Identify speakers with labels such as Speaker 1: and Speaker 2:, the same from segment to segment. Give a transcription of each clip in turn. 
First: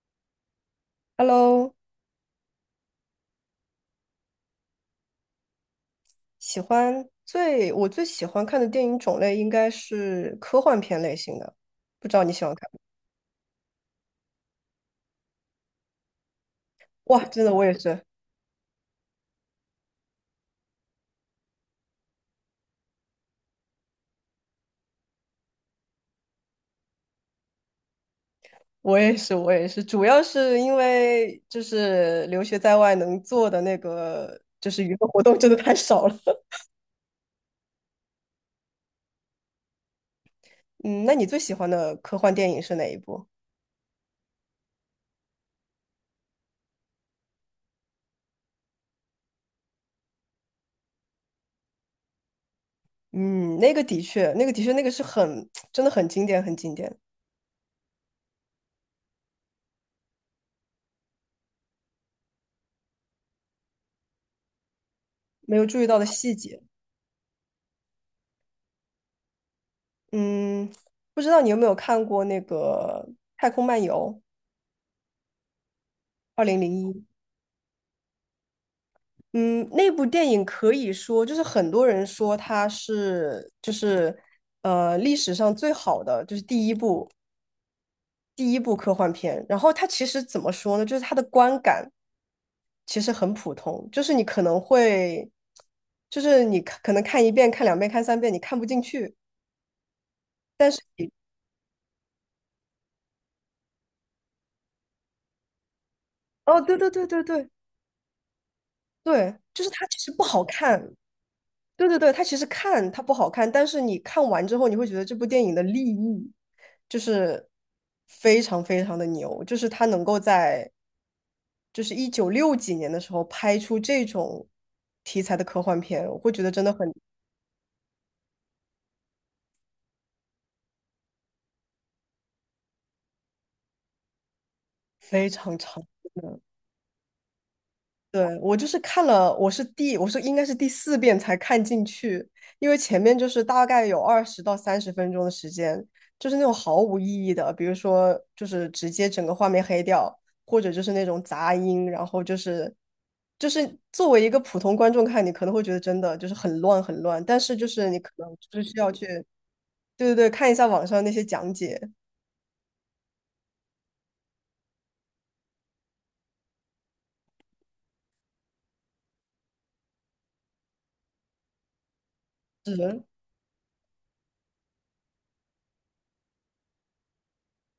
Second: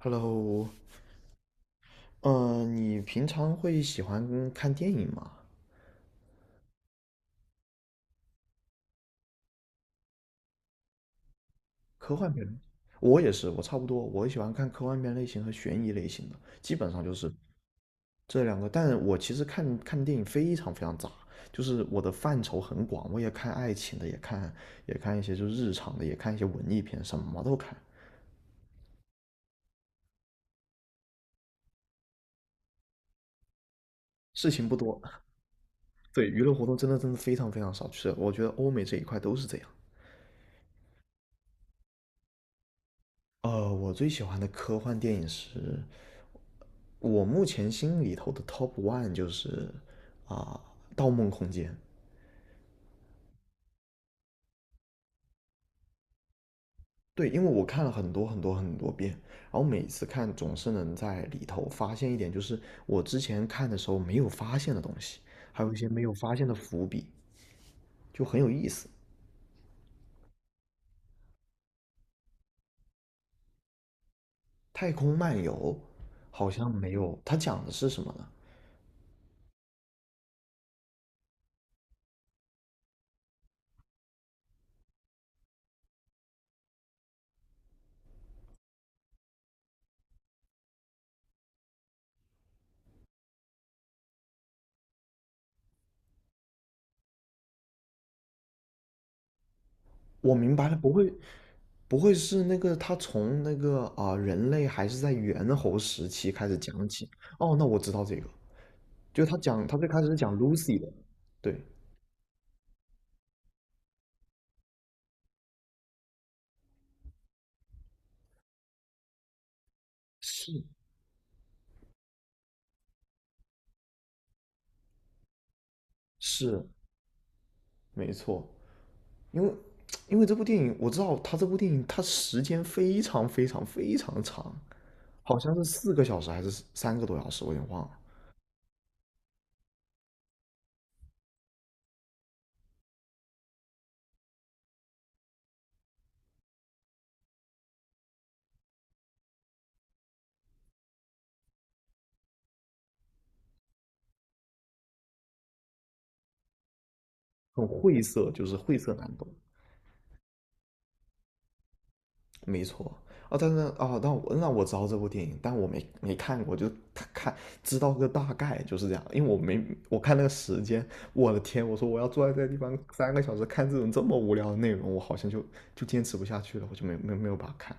Speaker 1: Hello,
Speaker 2: Hello，
Speaker 1: 你平常会喜欢看电影吗？
Speaker 2: 喜欢最我最喜欢看的电影种类应该是科幻片类型的，不
Speaker 1: 科
Speaker 2: 知道
Speaker 1: 幻
Speaker 2: 你喜
Speaker 1: 片，
Speaker 2: 欢看吗？
Speaker 1: 我也是，我差不多，我喜欢看科幻片类型和悬疑类型的，基本上就
Speaker 2: 哇，
Speaker 1: 是
Speaker 2: 真的，我也是，
Speaker 1: 这两个。但我其实看电影非常非常杂，就是我的范畴很广，我也看爱情的，也看一些就是日常的，也看一些文艺片，什么都看。
Speaker 2: 我也是，我也是，主要是因为就是留学在外能做的那个
Speaker 1: 事情
Speaker 2: 就
Speaker 1: 不
Speaker 2: 是娱
Speaker 1: 多。
Speaker 2: 乐活动真的太少 了。
Speaker 1: 对，娱乐活动真的真的非常非常少，就是我觉得欧美这一块都是这样。
Speaker 2: 嗯，那你最喜欢的科幻电影是哪一部？
Speaker 1: 我最喜欢的科幻电影是我目前心里头的 top one 就是啊，盗梦空间》。
Speaker 2: 嗯，那个的确，那个是很 真的很经典，很经典，
Speaker 1: 对，因为我看了很多很多很多遍，然后每次看总是能在里头发现一点，就是我之前看的时候没有发现的东西，
Speaker 2: 没
Speaker 1: 还
Speaker 2: 有
Speaker 1: 有一
Speaker 2: 注
Speaker 1: 些
Speaker 2: 意到
Speaker 1: 没
Speaker 2: 的
Speaker 1: 有
Speaker 2: 细
Speaker 1: 发现的
Speaker 2: 节。
Speaker 1: 伏笔，就很有意思。
Speaker 2: 嗯，不知道你有没有看过那个《太空漫游》
Speaker 1: 太空漫游
Speaker 2: 二
Speaker 1: 好
Speaker 2: 零
Speaker 1: 像
Speaker 2: 零
Speaker 1: 没
Speaker 2: 一？
Speaker 1: 有，它讲的是什么呢？
Speaker 2: 嗯，那部电影可以说就是很多人说它是就是历史上最好的，就是第一部科幻片。然后它其实怎么说呢？就是它的观感其实很普通，就是你可能会就是你看可能看一遍、看两遍、看三遍，你看不进去。
Speaker 1: 我明白了，不会是那个他从人类还是在猿猴时期开始
Speaker 2: 哦，对
Speaker 1: 讲
Speaker 2: 对对
Speaker 1: 起？
Speaker 2: 对对
Speaker 1: 哦，那我知道这个。就
Speaker 2: 对，
Speaker 1: 他
Speaker 2: 就
Speaker 1: 讲，
Speaker 2: 是
Speaker 1: 他
Speaker 2: 它
Speaker 1: 最
Speaker 2: 其
Speaker 1: 开始
Speaker 2: 实
Speaker 1: 是
Speaker 2: 不
Speaker 1: 讲
Speaker 2: 好
Speaker 1: Lucy
Speaker 2: 看，
Speaker 1: 的，对，
Speaker 2: 对对对，它不好看，但是你看完之后，你会觉得这部电影的立意就是非常非常的牛，就是它能够
Speaker 1: 是，
Speaker 2: 在就是一九六几年的时候拍出这种题材的科幻片，我会觉得真
Speaker 1: 是
Speaker 2: 的很
Speaker 1: 没错，因为因为这部电影我知道他这部电影它时间非常非常非常长，
Speaker 2: 非
Speaker 1: 好像
Speaker 2: 常
Speaker 1: 是
Speaker 2: 长。
Speaker 1: 四个小时还是三个多小时，我有点忘了，
Speaker 2: 对，我就是看了，我是应该是第四遍才看进去，因为前面就是大概有二十到三十分钟的时间，就是那种毫无意义的，比如说就是直接整个画面黑掉，或者就是那种杂音，然后就是作为一个普通观众看，你可能会觉得真的就是很乱很乱，但是
Speaker 1: 很
Speaker 2: 就是你
Speaker 1: 晦
Speaker 2: 可能
Speaker 1: 涩，就是
Speaker 2: 就是
Speaker 1: 晦
Speaker 2: 需要
Speaker 1: 涩难
Speaker 2: 去，
Speaker 1: 懂。
Speaker 2: 对对对，看一下网上那些讲解。
Speaker 1: 没错。啊，但是哦，那我知道这部电影，但我没看过，就他看知道个大概就是这样，因为我没我看那个时间，我的天，我说我要坐在这个地方
Speaker 2: 是，
Speaker 1: 三个小时看这种这么无聊的内容，我好像就坚持不下去了，我就没有把它看。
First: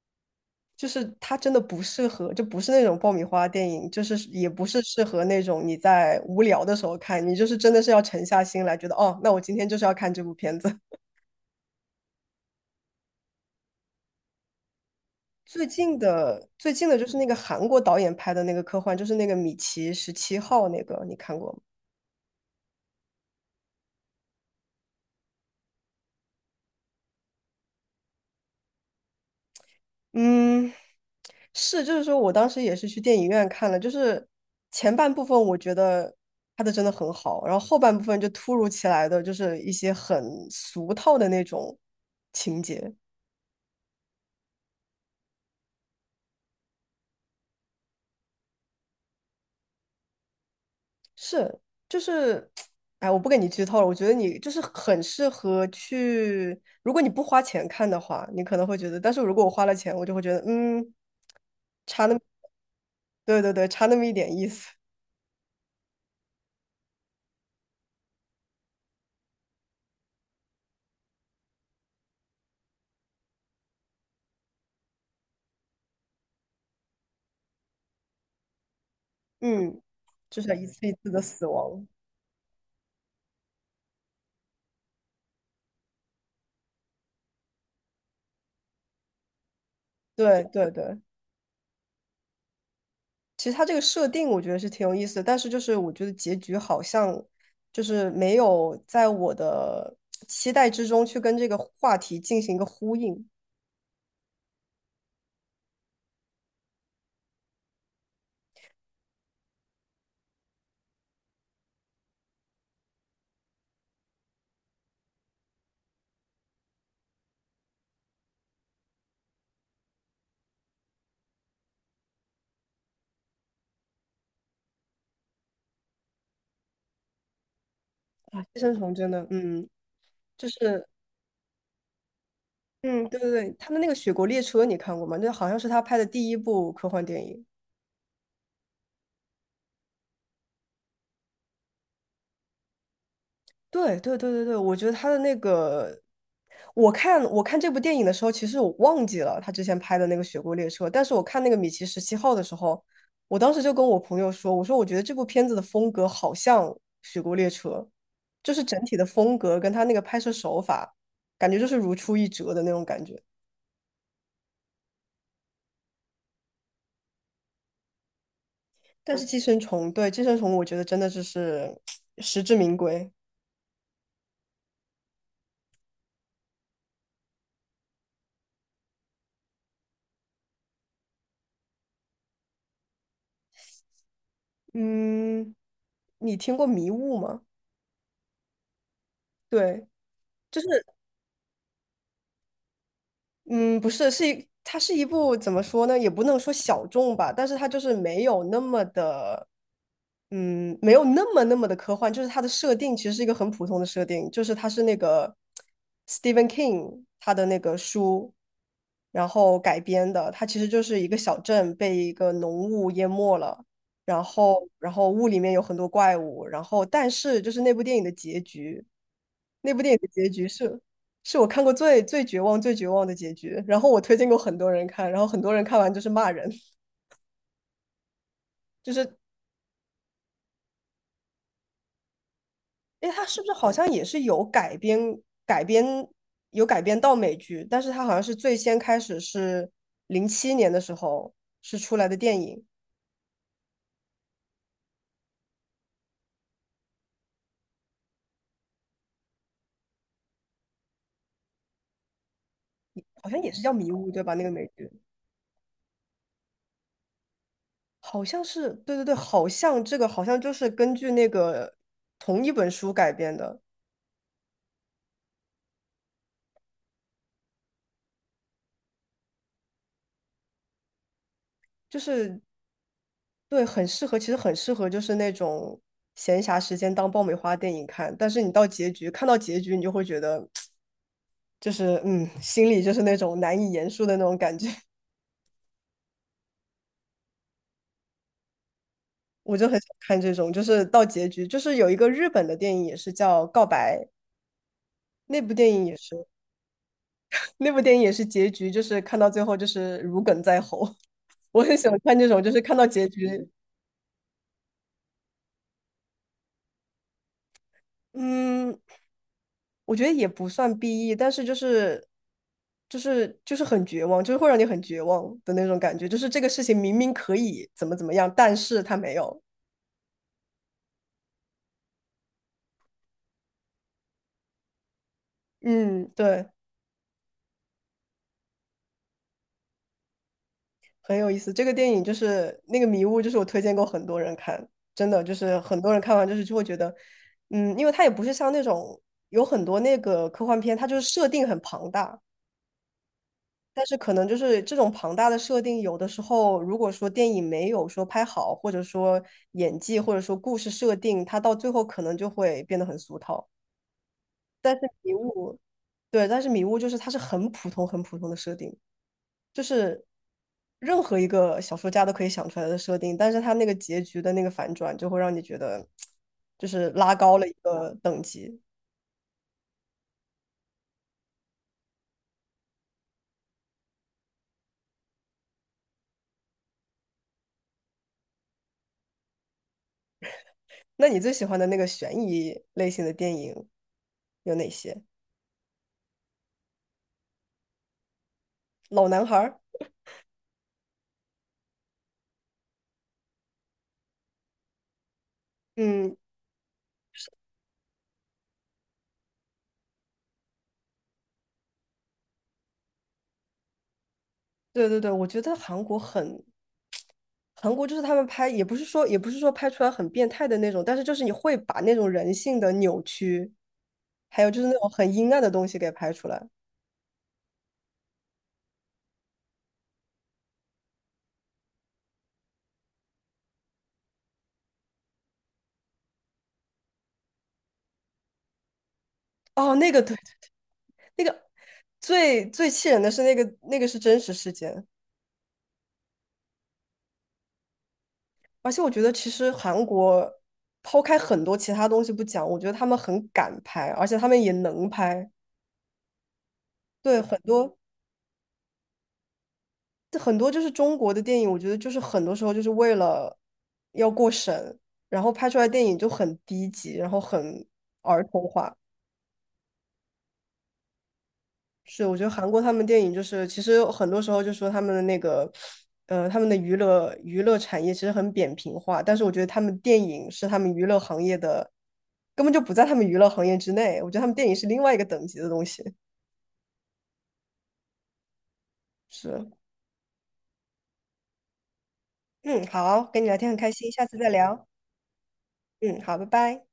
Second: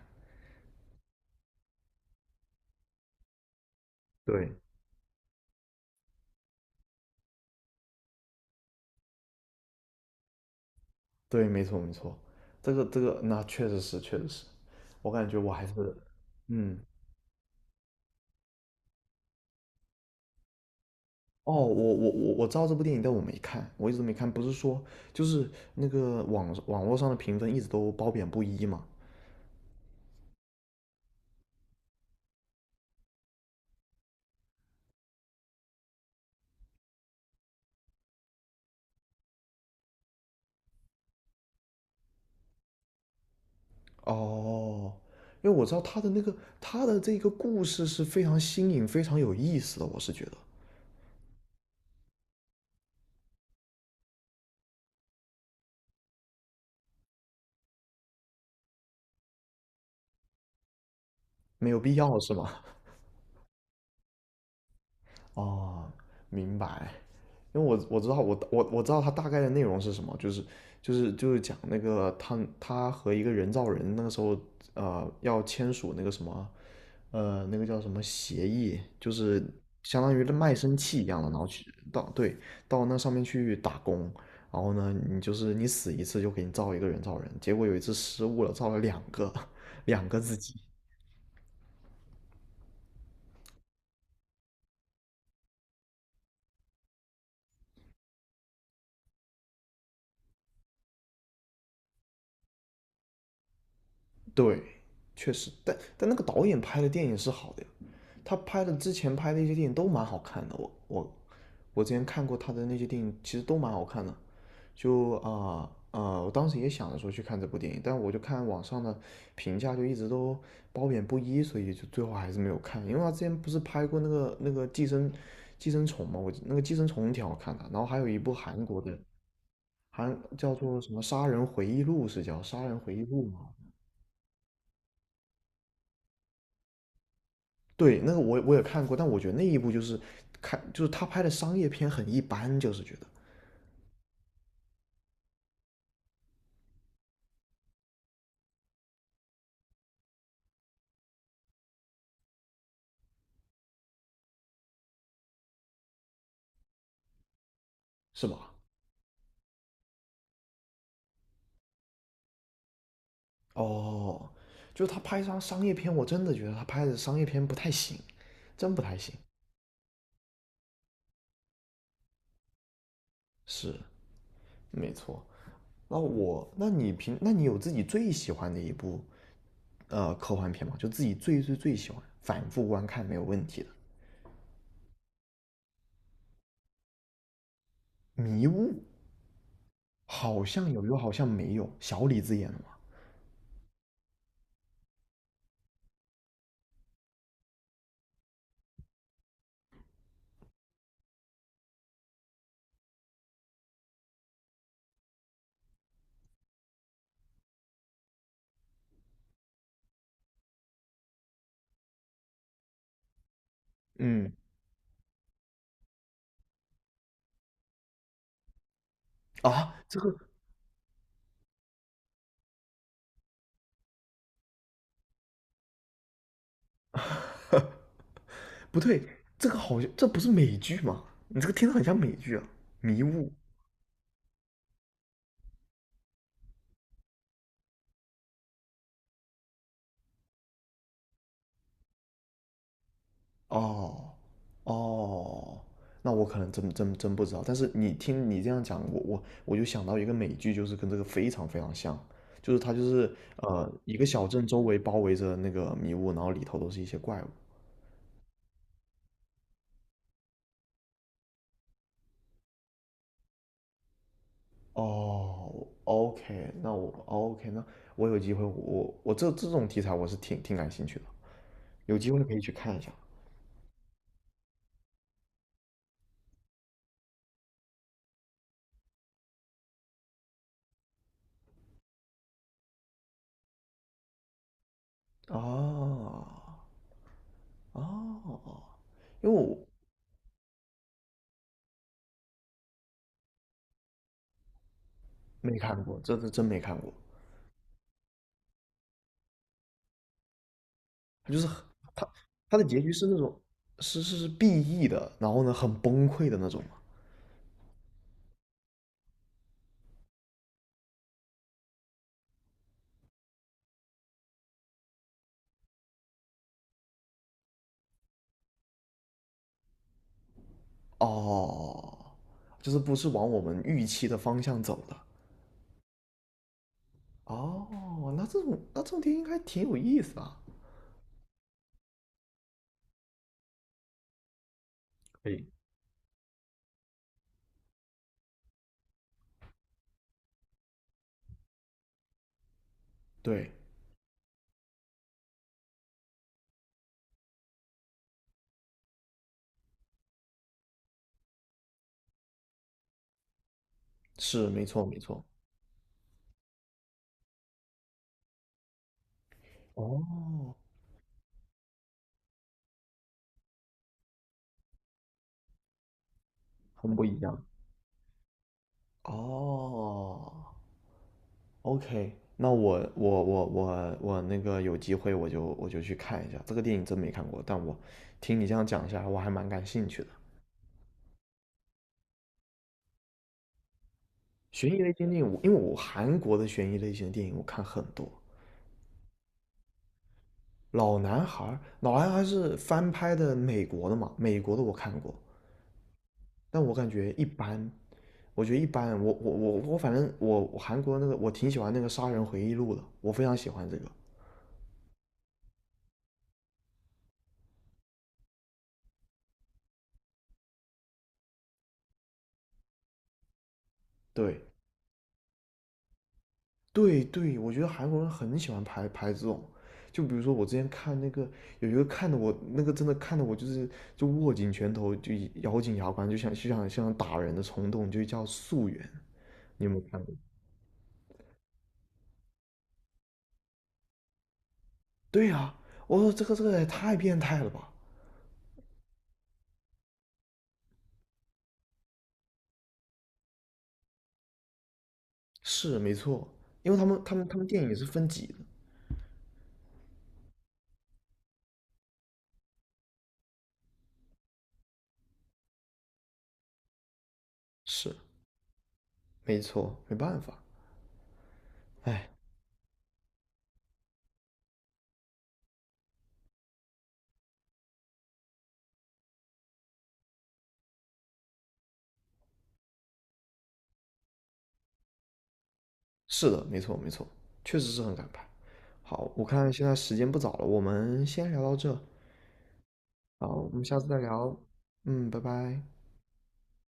Speaker 2: 就是它真的不适合，就不是那种爆米花电影，就是也
Speaker 1: 对
Speaker 2: 不是适合那种你在无聊的时候看，你就是真的是要沉下心来，觉得哦，那我今天就是要看这部片子。
Speaker 1: 对，没错没错，这个那确实是。我感觉我还
Speaker 2: 最
Speaker 1: 是
Speaker 2: 近的最
Speaker 1: 嗯。
Speaker 2: 近的就是那个韩国导演拍的那个科幻，就是那个《米奇十七号》那个，你看过
Speaker 1: 哦，
Speaker 2: 吗？
Speaker 1: 我知道这部电影，但我没看，我一直没看。不是说就是那个网络上的评分一直都褒贬不一嘛，
Speaker 2: 嗯，是，就是说我当时也是去电影院看了，就是前半部分我觉得拍的真的很好，然后后半部分就突如其来的就是一些很俗套的那种情节。
Speaker 1: 哦，因为我知道他的那个他的这个故事是非常新颖、非常有意思的，我是觉得
Speaker 2: 是，就是，哎，我不跟你剧透了。我觉得你就是很适合去，如果你不花钱看的话，你可能会觉得，但是如果我花了钱，我就会觉得，嗯，
Speaker 1: 没有必
Speaker 2: 差那
Speaker 1: 要
Speaker 2: 么，
Speaker 1: 是吗？
Speaker 2: 对对对，差那么一点意思，
Speaker 1: 哦，明白。因为我知道它大概的内容是什么，就是讲那个他和一个人造人那个时候要签署那个什么那个叫什么协议，就是
Speaker 2: 嗯，
Speaker 1: 相当于
Speaker 2: 就
Speaker 1: 卖
Speaker 2: 是一
Speaker 1: 身
Speaker 2: 次一
Speaker 1: 契一
Speaker 2: 次的
Speaker 1: 样的，然
Speaker 2: 死
Speaker 1: 后去
Speaker 2: 亡，
Speaker 1: 到对到那上面去打工，然后呢你就是你死一次就给你造一个人造人，结果有一次失误了，造了两个 两个自
Speaker 2: 对
Speaker 1: 己，
Speaker 2: 对对。其实它这个设定我觉得是挺有意思的，但是就是我觉得结局好像就是没有在我的期待之中去跟这个话题进行一个呼应。
Speaker 1: 对，确实，但那个导演拍的电影是好的，他拍的之前拍的一些电影都蛮好看的，我之前看过他的那些电影，其实都蛮好看的。就啊啊、呃呃我当时也想着说去看这部电影，但我就看网上的评价就一直都褒贬不一，所以就最后还是没有看。因为他之前不是拍过那个寄生虫嘛，我那个寄生虫挺好看的，然后还有一部
Speaker 2: 啊，寄
Speaker 1: 韩
Speaker 2: 生
Speaker 1: 国
Speaker 2: 虫
Speaker 1: 的，
Speaker 2: 真的，嗯，
Speaker 1: 韩
Speaker 2: 就
Speaker 1: 叫做
Speaker 2: 是。
Speaker 1: 什么《杀人回忆录》？是叫《杀人回忆
Speaker 2: 嗯，对
Speaker 1: 录》
Speaker 2: 对
Speaker 1: 吗？
Speaker 2: 对，他的那个《雪国列车》你看过吗？那好像是他拍的第一部科幻电影。
Speaker 1: 对，那个我我也看过，但我觉得那一部就是看就是他拍的商业片很一般，就是觉得。
Speaker 2: 对对对对对，我觉得他的那个，我看这部电影的时候，其实我忘记了他之前拍的那个《雪国列车》，但是我看那个《米奇十七号》的时候，我当时就跟我朋友说，我说我觉得这部片子的风格好像《雪国列车》，
Speaker 1: 是吧？
Speaker 2: 就是整体的风格跟他那个拍摄手法，感觉就是如出一辙的那种感觉。
Speaker 1: 哦，就是他拍张商业片，我真的觉得他拍的商业片不太行，真不太行。
Speaker 2: 但是《寄生虫》对《寄生虫》，我觉得真的就是 实至名归。
Speaker 1: 是，没错。那我，那你平，那你有自己最喜欢的一部科幻片吗？就自己最最最喜欢，反复观看没有问题的。
Speaker 2: 嗯，你听过《迷雾》吗？
Speaker 1: 迷雾
Speaker 2: 对，
Speaker 1: 好
Speaker 2: 就是，
Speaker 1: 像有，又好像没有。小李子演的吗？
Speaker 2: 嗯，不是，它是一部怎么说呢，也不能说小众吧，但是它就是没有那么的。嗯，没有那么那么的科幻，就是它的设定其实是一个很普通的设定，就是它是那个 Stephen King 他的那个书，然后改编的，它其实就是一个小镇被一个浓雾淹没了，然
Speaker 1: 嗯，
Speaker 2: 后然后雾里面有很多怪物，然后但是就是那部电影的结局，
Speaker 1: 啊，
Speaker 2: 那部电
Speaker 1: 这
Speaker 2: 影的
Speaker 1: 个
Speaker 2: 结局是是我看过最绝望的结局，然后我推荐过很多人看，然后很多人看完就是骂人。
Speaker 1: 不
Speaker 2: 就
Speaker 1: 对，
Speaker 2: 是
Speaker 1: 这个好像这不是美剧吗？你这个听着很像美剧啊。迷
Speaker 2: 哎，它
Speaker 1: 雾。
Speaker 2: 是不是好像也是有改编改编有改编到美剧？但是它好像是最先开始是零七年的时候是出来的电影，
Speaker 1: 哦，哦，那我可能真不知道。但是你听你这样讲，我就想到一个美剧，就是跟这个非常非常像，就是它就是
Speaker 2: 好像也是叫《迷
Speaker 1: 一个
Speaker 2: 雾》对
Speaker 1: 小
Speaker 2: 吧？那
Speaker 1: 镇
Speaker 2: 个
Speaker 1: 周
Speaker 2: 美
Speaker 1: 围
Speaker 2: 剧
Speaker 1: 包围着那个迷雾，然后里头都是一些怪物。
Speaker 2: 好像是对对对，好像这个好像就是根据那个同一本书改编的，
Speaker 1: 哦，OK,那我哦 OK,那我有机会，我我这这种题材我是挺感兴趣的，有
Speaker 2: 就
Speaker 1: 机会可以
Speaker 2: 是
Speaker 1: 去看一下。
Speaker 2: 对，很适合，其实很适合就是那种闲暇时间当爆米花电影看。但是你到结局看到结局，你就会觉得就是嗯，心里就是那种难以言述的那种感觉。
Speaker 1: 啊，哦，因为我
Speaker 2: 我就很想看这种，就是到结局，就是有一个日本的电影也是叫《告白》，那部
Speaker 1: 没
Speaker 2: 电
Speaker 1: 看
Speaker 2: 影也
Speaker 1: 过，这
Speaker 2: 是，
Speaker 1: 是真没看过。
Speaker 2: 那部电影也是结局，就是看到最后就是如鲠在喉。
Speaker 1: 他 就是很
Speaker 2: 我很喜欢
Speaker 1: 他
Speaker 2: 看这种，就
Speaker 1: 他
Speaker 2: 是
Speaker 1: 的
Speaker 2: 看
Speaker 1: 结
Speaker 2: 到
Speaker 1: 局是
Speaker 2: 结
Speaker 1: 那
Speaker 2: 局，
Speaker 1: 种是 BE 的，然后呢很崩溃的那种嘛。
Speaker 2: 嗯，我觉得也不算 BE，但是就是很绝望，就是会让你很绝望的那种感觉，就是这个事情明明可以怎么怎么样，但是他没有。
Speaker 1: 哦，就是不是往我们预期的方向走的。
Speaker 2: 嗯，对。
Speaker 1: 哦，那这种电影应该挺有意思啊。
Speaker 2: 很有意思。这个电影就是那个迷雾，就是我推荐过很多人看，真的
Speaker 1: 可
Speaker 2: 就
Speaker 1: 以，
Speaker 2: 是很多人看完就是就会觉得，嗯，因为它也不是像那种有很多那个科幻片，它就是设定很庞大，
Speaker 1: 对，
Speaker 2: 但是可能就是这种庞大的设定，有的时候如果说电影没有说拍好，或者说演技，或者说故事设定，它到最后可能就会变得很俗套。
Speaker 1: 是没
Speaker 2: 但是
Speaker 1: 错没
Speaker 2: 迷
Speaker 1: 错。
Speaker 2: 雾，对，但是迷雾就是它是很普通很普通的设定。就是
Speaker 1: 哦，
Speaker 2: 任何一个小说家都可以想出来的设定，但是他那个结局的那个反转就会让你觉得就是
Speaker 1: 很不
Speaker 2: 拉
Speaker 1: 一
Speaker 2: 高
Speaker 1: 样。
Speaker 2: 了一个等级。
Speaker 1: 哦，OK,那我那个有机会我就去看一下这个电影，真没看过，但我听你这样讲一下，我还蛮感兴趣的。
Speaker 2: 那你最喜欢的那个悬疑类型的电影有哪
Speaker 1: 悬疑类
Speaker 2: 些？
Speaker 1: 型电影，我因为我韩国的悬疑类型的电影我看很多，
Speaker 2: 老男孩儿，
Speaker 1: 《老男孩》。《老男孩》是翻拍的美国的嘛，美国的我看过，
Speaker 2: 嗯，
Speaker 1: 但我感觉一般，我觉得一般。我反正我韩国那个我挺喜欢那个《杀人回忆录》的，我非常喜欢这个。
Speaker 2: 对对对，我觉得韩国很，韩国就是他们拍，也不是说拍出来很变态的那种，但是就是你会把那种人性的扭曲，还
Speaker 1: 对
Speaker 2: 有就是那种很阴暗的东西给拍出来。
Speaker 1: 对对，我觉得韩国人很喜欢拍这种，就比如说我之前看那个有一个看的我那个真的看的我就是就握紧拳头就咬紧牙关就想像打人的冲动，就叫《素媛》，你有没
Speaker 2: 哦，
Speaker 1: 有
Speaker 2: 那个
Speaker 1: 看过？
Speaker 2: 对，那个最最气人的是那个是真实事件，
Speaker 1: 对呀、我说这个也太变态了吧？
Speaker 2: 而且我觉得其实韩国抛开很多其他东西不讲，我觉得他们很敢拍，而且他们也能拍。
Speaker 1: 是没错，因为他们他
Speaker 2: 对，
Speaker 1: 们他
Speaker 2: 很
Speaker 1: 们电影
Speaker 2: 多
Speaker 1: 是分级的，
Speaker 2: 很多就是中国的电影，我觉得就是很多时候就是为了要过审，然后拍出来电影就很低级，然后很
Speaker 1: 是
Speaker 2: 儿童化。
Speaker 1: 没错，没办法，
Speaker 2: 是，
Speaker 1: 哎，
Speaker 2: 我觉得韩国他们电影就是，其实很多时候就说他们的那个，他们的娱乐产业其实很扁平化，但是我觉得他们电影是他们娱乐行业的，根本就不在他们娱乐行业之内。我觉得他们电影是另外一个等级的东西。
Speaker 1: 是的，没错没错，确实是很敢拍。好，我
Speaker 2: 是，
Speaker 1: 看现在时间不早了，我们先聊到这，
Speaker 2: 嗯，好，跟
Speaker 1: 好，
Speaker 2: 你聊
Speaker 1: 我
Speaker 2: 天很
Speaker 1: 们
Speaker 2: 开
Speaker 1: 下次
Speaker 2: 心，
Speaker 1: 再
Speaker 2: 下次再
Speaker 1: 聊，
Speaker 2: 聊。
Speaker 1: 嗯，拜拜。
Speaker 2: 嗯，好，拜拜。